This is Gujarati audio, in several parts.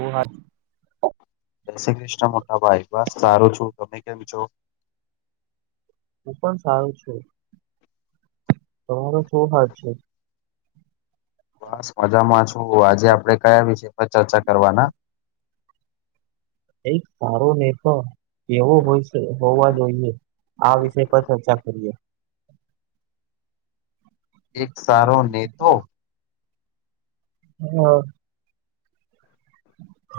ઓ હા જય શ્રી કૃષ્ણ મોટાભાઈ બસ સારું છું તમે કેમ છો હું પણ સારું છું, તમારો શું હાલ છે? બસ મજામાં છું આજે આપડે કયા વિષય પર ચર્ચા કરવાના. [inaudible] એક સારો નતો કેવો હોય છે હોવા જોઈએ? આ વિષય પર ચર્ચા કરીએ. એક સારો નેત્વો. હા.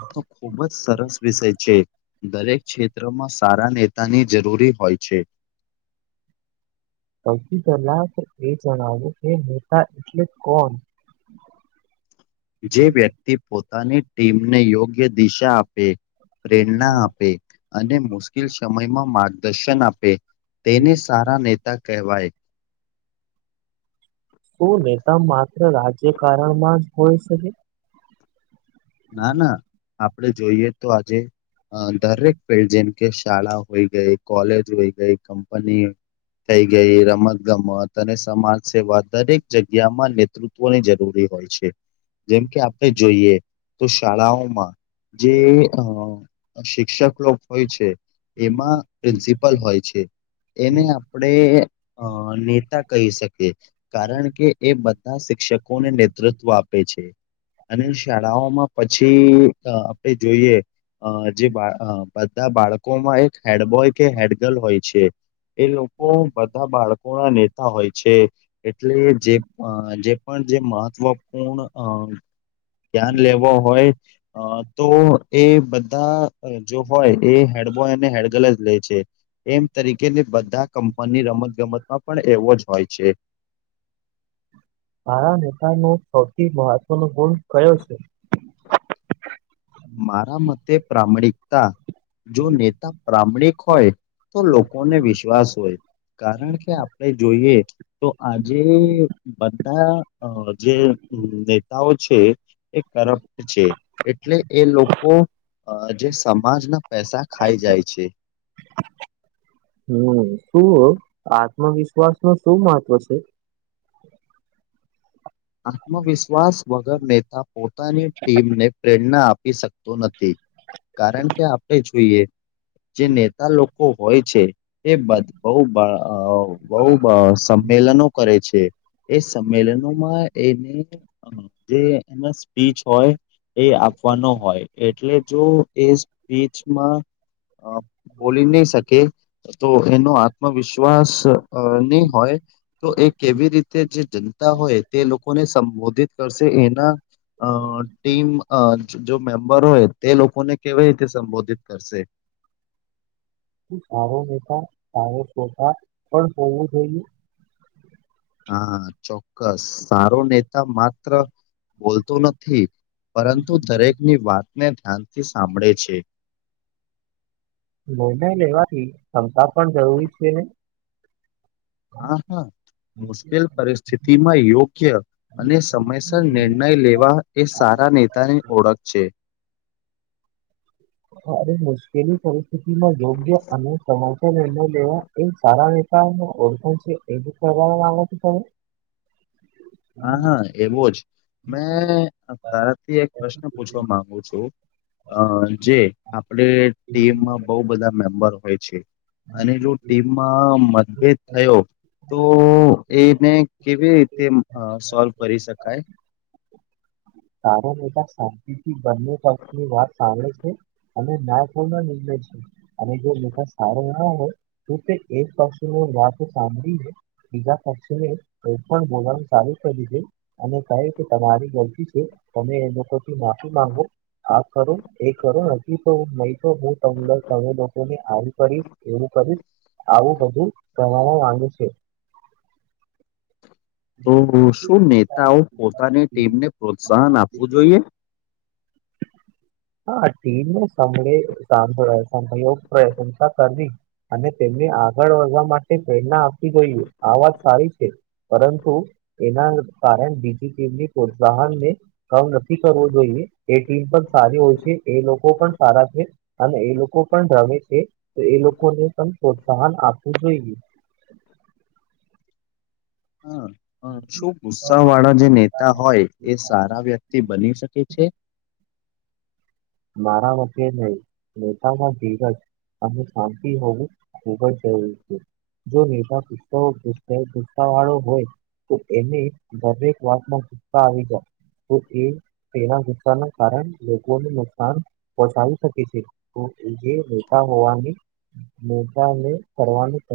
તો ખુબ જ સરસ વિષય છે, દરેક ક્ષેત્રમાં સારા નેતાની જરૂરી હોય છે. સૌથી પેલા એ જણાવ્યું કે નેતા એટલે કોણ? [inaudible] જે વ્યક્તિ પોતાની ટીમને યોગ્ય દિશા આપે પ્રેરણા આપે અને મુશ્કેલ સમયમાં માર્ગદર્શન આપે તેને સારા નેતા કહેવાય. શું નેતા માત્ર રાજ્યકારણમાં જ હોય શકે. ના ના આપડે જોઈએ તો આજે દરેક ફિલ્ડ જેમ કે શાળા હોય ગઈ કોલેજ હોય ગઈ કંપની થઈ ગઈ રમત ગમત અને સમાજ સેવા દરેક જગ્યામાં નેતૃત્વની જરૂરી હોય છે. જેમ કે આપણે જોઈએ તો શાળાઓમાં જે અ શિક્ષક લોક હોય છે એમાં પ્રિન્સિપલ હોય છે એને આપણેે અ નેતા કહી શકીએ કારણ કે એ બધા શી ક્ષકોને નેતૃત્વ આપે છે અને શા ળાઓ માં પછી આપે જોઈએ અ જે અ બા બધા બાળકોમાં એક હેડબોય કે હેડ ગર્લ હોય છે એ લોકો બધા બાળકો ના નેતા હોય છે, એટલે જે જે પણ જે મહત્વપૂર્ણ અ ધ્યાન લેવો હોય અ તો એ બધા જો હોય એ હેડબોય અને હેડગર્લ જ લે છે, એમ તરીકે બધા કંપનીની રમતગમતમાં પણ એવો જ હોય છે. તારા નેતાનો સૌથી મહત્વનો ગુણ કયો છે? મારા મતે પ્રામાણિકતા જો નેતા પ્રમાણિક હોય તો લોકોને વિશ્વાસ હોય કારણ કે આપણે જોઈએ તો આજે બધા અ જે નેતાઓ છે, એ કરપ્ટ છે, એટલે એ લોકો અ જે સમાજના પૈસા ખાઈ જાય છે. હમ્મ. શું આત્મવિશ્વાસ નું શું મહત્વ છે? આત્મવિશ્વાસ વગર નેતા પોતાની ટીમને પ્રેરણા આપી શક્તો નથી. કારણ કે આપણે જોઈએ જે નેતા લોકો હોય છે, એ બધ અ બહ અ બહુ સ મેલનો કરે છે, એ સંમેલનોમાં એને જે એના સ્પીચ હોય એ આપવાનો હોય એટલે જો એ સ્પીચમાં અ બોલી નહી શકે તો એનો આત્મવિશ્વાસ નહી હોય તો એ કેવી રીતે જે જનતા હોય તે લોકોને સંબોધિત કરશે એના અ ટીમ અ જો મેમ્બર હોય તે લોકોને કેવી રીતે સંબોધિત કરશે. [inaudible] સારો નેતા સારો [unintelligible] પણ હોવું જોઈએ. હા ચોક્કસ સારો નેતા માત્ર બોલતો નથી પરંતુ દરેકની વાતને ધ્યાનથી સાંભળે છે. નિર્ણય લેવાથી ક્ષમતા પણ જરૂરી છે ને હા હા. મુશ્કેલ પરિસ્થિતિમાં યોગ્ય અને સમયસર નિર્ણય લેવા એ સા રા નેતાની ઓળખ છે. [inaudible] મુશ્કેલી પરિસ્થિતિમાં યોગ્ય અને સમાચર [unintelligible] તો તમે હા હા, એવો જ મેં તારાથી એક પ્રશ્ન પૂછવા માંગુ છું. અ જે આપડે ટીમમાં બહુ બધા મેમ્બર હોય છે. અનેજો ટીમમાં મતભેદ થયો તો એને કેવી રીતે અ સોલ્વ કરી શકાય? તારો નેતા શાંતિથી બંને પક્ષની વાત સાંભળી અ ના ખોલ નિર્ણય છે અને સારો ના હોય તું તે એક પાસે વાત સાંભળી હ બીજા પક્ષને કોઈ પણ બોલાવાનું ચાલુ કર્યું છે, અને કહે કે તમારી ગલતી છે, તમે એ લોકો થી માફી માંગો હા કરો એ ખરો નથી તો મળ તો બ તંદર તમે લોકો ની આવી કરી એવું કરી આવું બધું કરાવવા માંગે છે. તો શું નેતાઓ પોતાની તેના ટીમને પ્રોત્સાહન આપવું જોઈએ? હા ટીમને સામ અને તેમને આગળ વધવા માટે પ્રેરણા આપવી જોઈએ આ વાત સારી છે. પરંતુ એ કામ નથી કરવું જોઈએ એ ટીમ પણ સારી હોય છે, એ લોકો પણ સારા છે અને એ લોકો પણ રમે છે. તો એ લો હ શું ગુસ્સા વાળા જે નેતા હોય એ સારા વ્યક્તિ બની શકે છે. મારા માટે નહીં નેતા મા ધીરજ અને શાંતિ હોવું ખુબ જ જરૂરી છે. જો નેતા ગુસ્સો હોય તો એને દરેક વાતમાં ગુસ્સા આવી જાય તો એ એના ગુસ્સા ના કારણે લોકોને નુક સાન પહોંચાડી શકે છે તો એ જે નેતા હોવાની નેતાને કરવાનું ક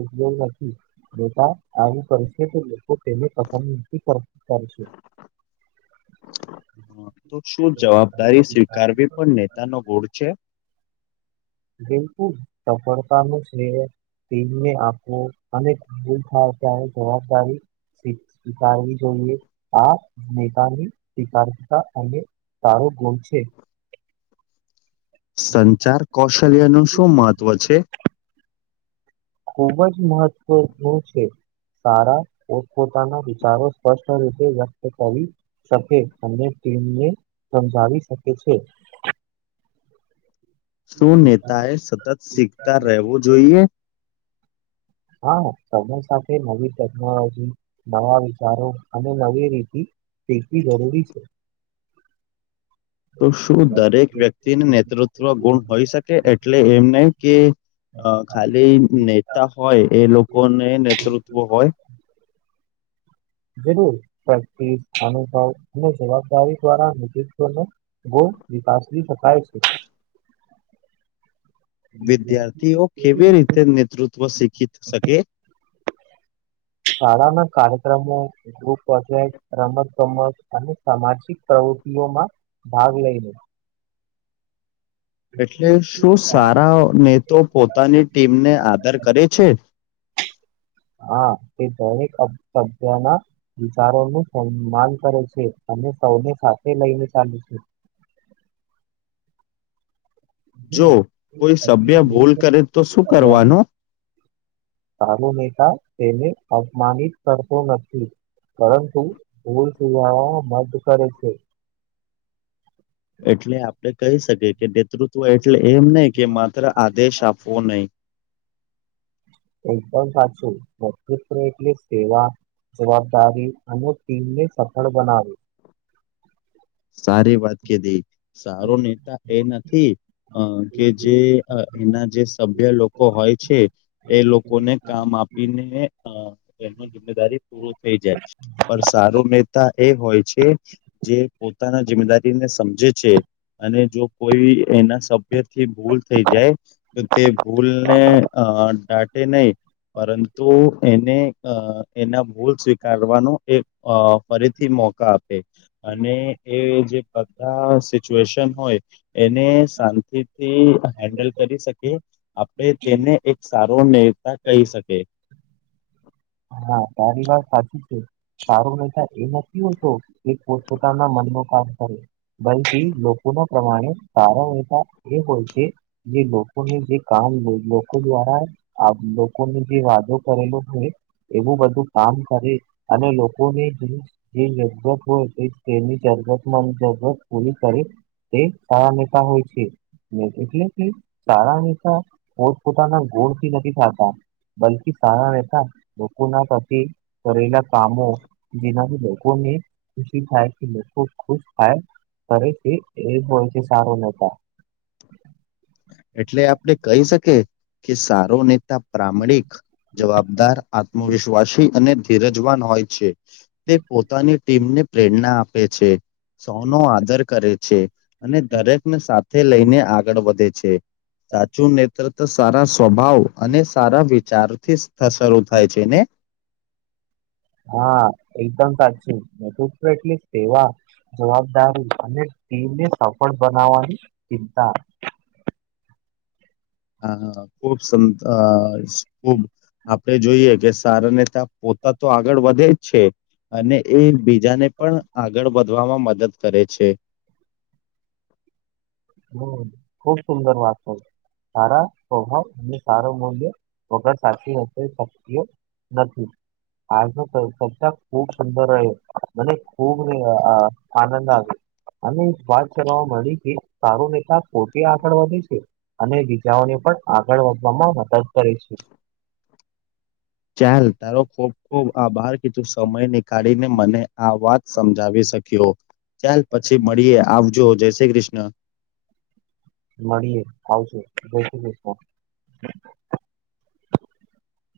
ઉપયોગ નથી. બેટા આવું કરશે તો લોકો તેને પસંદ નથી કર કરશે તો શું જવાબદારી સ્વીકારવી પણ નેતા નો ગોળ છે? બિલકુલ સફળતા ન સ્નેહ તેમને આપો અને ભૂલ થાય ત્યારે જવાબદારી સ્વીકારવી જોઈએ આ નેતાની સ્વીકારતા અને સારો ના ગોલ છે. [inaudible] સંચાર કૌશલ્ય નું શું મહત્ત્વ છે? ખુબ જ મહત્વ છે. સારા પોતપોતાના વિચારો સ્પષ્ટ રીતે વ્યક્ત કરી શકે અને તેમને સમજાવી શકે છે. શું નેતાએ સતત શીખતા રહેવું જોઈએ? હા સમય સાથે નવી ટેકનોલોજી નવા વિચારો અને નવી રીતિ શીખવી જરૂરી છે. [inaudible] તો શું દરેક વ્યક્તિને નેતૃત્વ ગુણ હોઈ શકે એટલે એમને કે અ ખાલી નેતા હોય એ લોકોને નેતૃત્વ હોય જર અનુભવ અને જવાબદારી દ્વારા તવ વપાસ શકાય છે [unintelligible] વિદ્યાર્થીઓ કેવી રીતે નેતૃત્વ શીખી શકે શાળા ના કાર્યક્રમો ગજે રમત ગમત અને સામાજિક પ્રવૃ માં ભાગ લઈ લ એટલે શું સારા નેતો પોતાની ટીમને આદર કરે છે [inaudible] હા તે દરેક સભ્યના વિચારો નું સન્માન કરે છે અને સૌને સાથે લઈ ને ચાલુ છે [inaudible] જો કોઈ સભ્ય ભૂલ કરે તો શું કરવાનો ચાલુ નેતા તેને અપમાનિત કરતો નથી. પરંતુ ભૂલ સુજ મધ કરે છે. એટલે આપણે કહી શકીએ કે નેતૃત્વ એટલે એમ નહી કે માત્ર આદેશ આપવો નહી. એકદમ સાચું નત એટલે સેવા જવાબદારી અને ટીમને સફળ બનાવી સારી વાત કધી સારો નેતા એ નથી અ કે જે એના જે સભ્ય લોકો હોય છે એ લોકોને કામ આપીને એનું જિમેદારી પૂર થઈ જાય પણ સારું મતા એ હોય જે જે પોતાના જિમેદારીને સમજે છે અને જો કોઈ એના સભ્ય થી ભૂલ થઈ જાય તો તે ભૂલને અ દાટે નહી પરંતુ એને એના ભૂલ સ્વીકારવાનો એક ફરીથી મોકા આપે અને એ જે બધા સિચ્યુએશન હોય એને શાંતિથી હેન્ડલ કરી શકી આપણે તેને એક સારો નેતા કહી શકીએ હા તારી વાત સાચી છે સારો નેતા એ નથી હોતો એ પોતપોતાના મનમાં થી લોકો ના પ્રમાણે સારા વતા એ હોય છે જે લોકોને જે કામ લોકો દ્વારા લોકોને જે વાદો કરેલો હોય એવું બધું કામ કર અને લોકોની જે જત હોય તેની ચ ત જરૂત પૂરી કરે તે સારા નેતા હોય છે એટલે કે ચારા તા પોતપોતાના ગોળથી નથી થતા બલકી સારા રહેતા લોકો ના પ્ર કરેલા કામો જેનાથી લોકોને ખુશી થાય કે ખબ ખુશ થાય તરેથી એ હોય છે સારું નતા એટલે આપડે કહી શકી કે સારો નેતા પ્રમાણિક જવાબદાર વશ્વાસી અને ધીરજવાન હોય છે તે પોતાની ટીમને પ્રેરણા આપે છે સૌનો આદર કરે છે અને દરેકને સાથે લઈને આગળ વધે છે સાચું નેતૃત્વ સારા સ્વભાવ અને સારા વિચારથી શરૂ થાય છેને [inaudible] હા એકદમ સાચુંટવક તો એટલી સેવા જવાબદારી અને ટીમને સફળ બનાવવાની ચિંતા [inaudible] આ ખુબ ખુબ આપડણે જોઈએ કે સારા ને ત પો તો આગળ વધે જ છે. હમ અને એ બીજાને પણ આગળ વધવામાં મદદ કરે છે. હ ખુબ સુંદર વાત સારા સ્વભાવ અને સારો મૂલ્ય વગર સાચી શક્તિઓ નથી. આજનો ચર્ચા ખૂબ સુંદર રહ્યો મને ખૂબ અ આનંદ આવ્યો અને એક વાત કરવા મળી કે સારો નેતા પોતે આગળ વધે છે અને બીજાઓને પણ આગળ વધવામાં મદદ કરે છે. [inaudible] ચાલ તારો ખૂબ ખૂબ આભાર કીધું સમય નીકાળી ને મને આ વાત સમજાવીશ શક્યો ચાલ પછી મળીએ આવજો, જય શ્રી કૃષ્ણ. મળીએ આવજો. જય શ્રી કૃષ્ણ. [inaudible]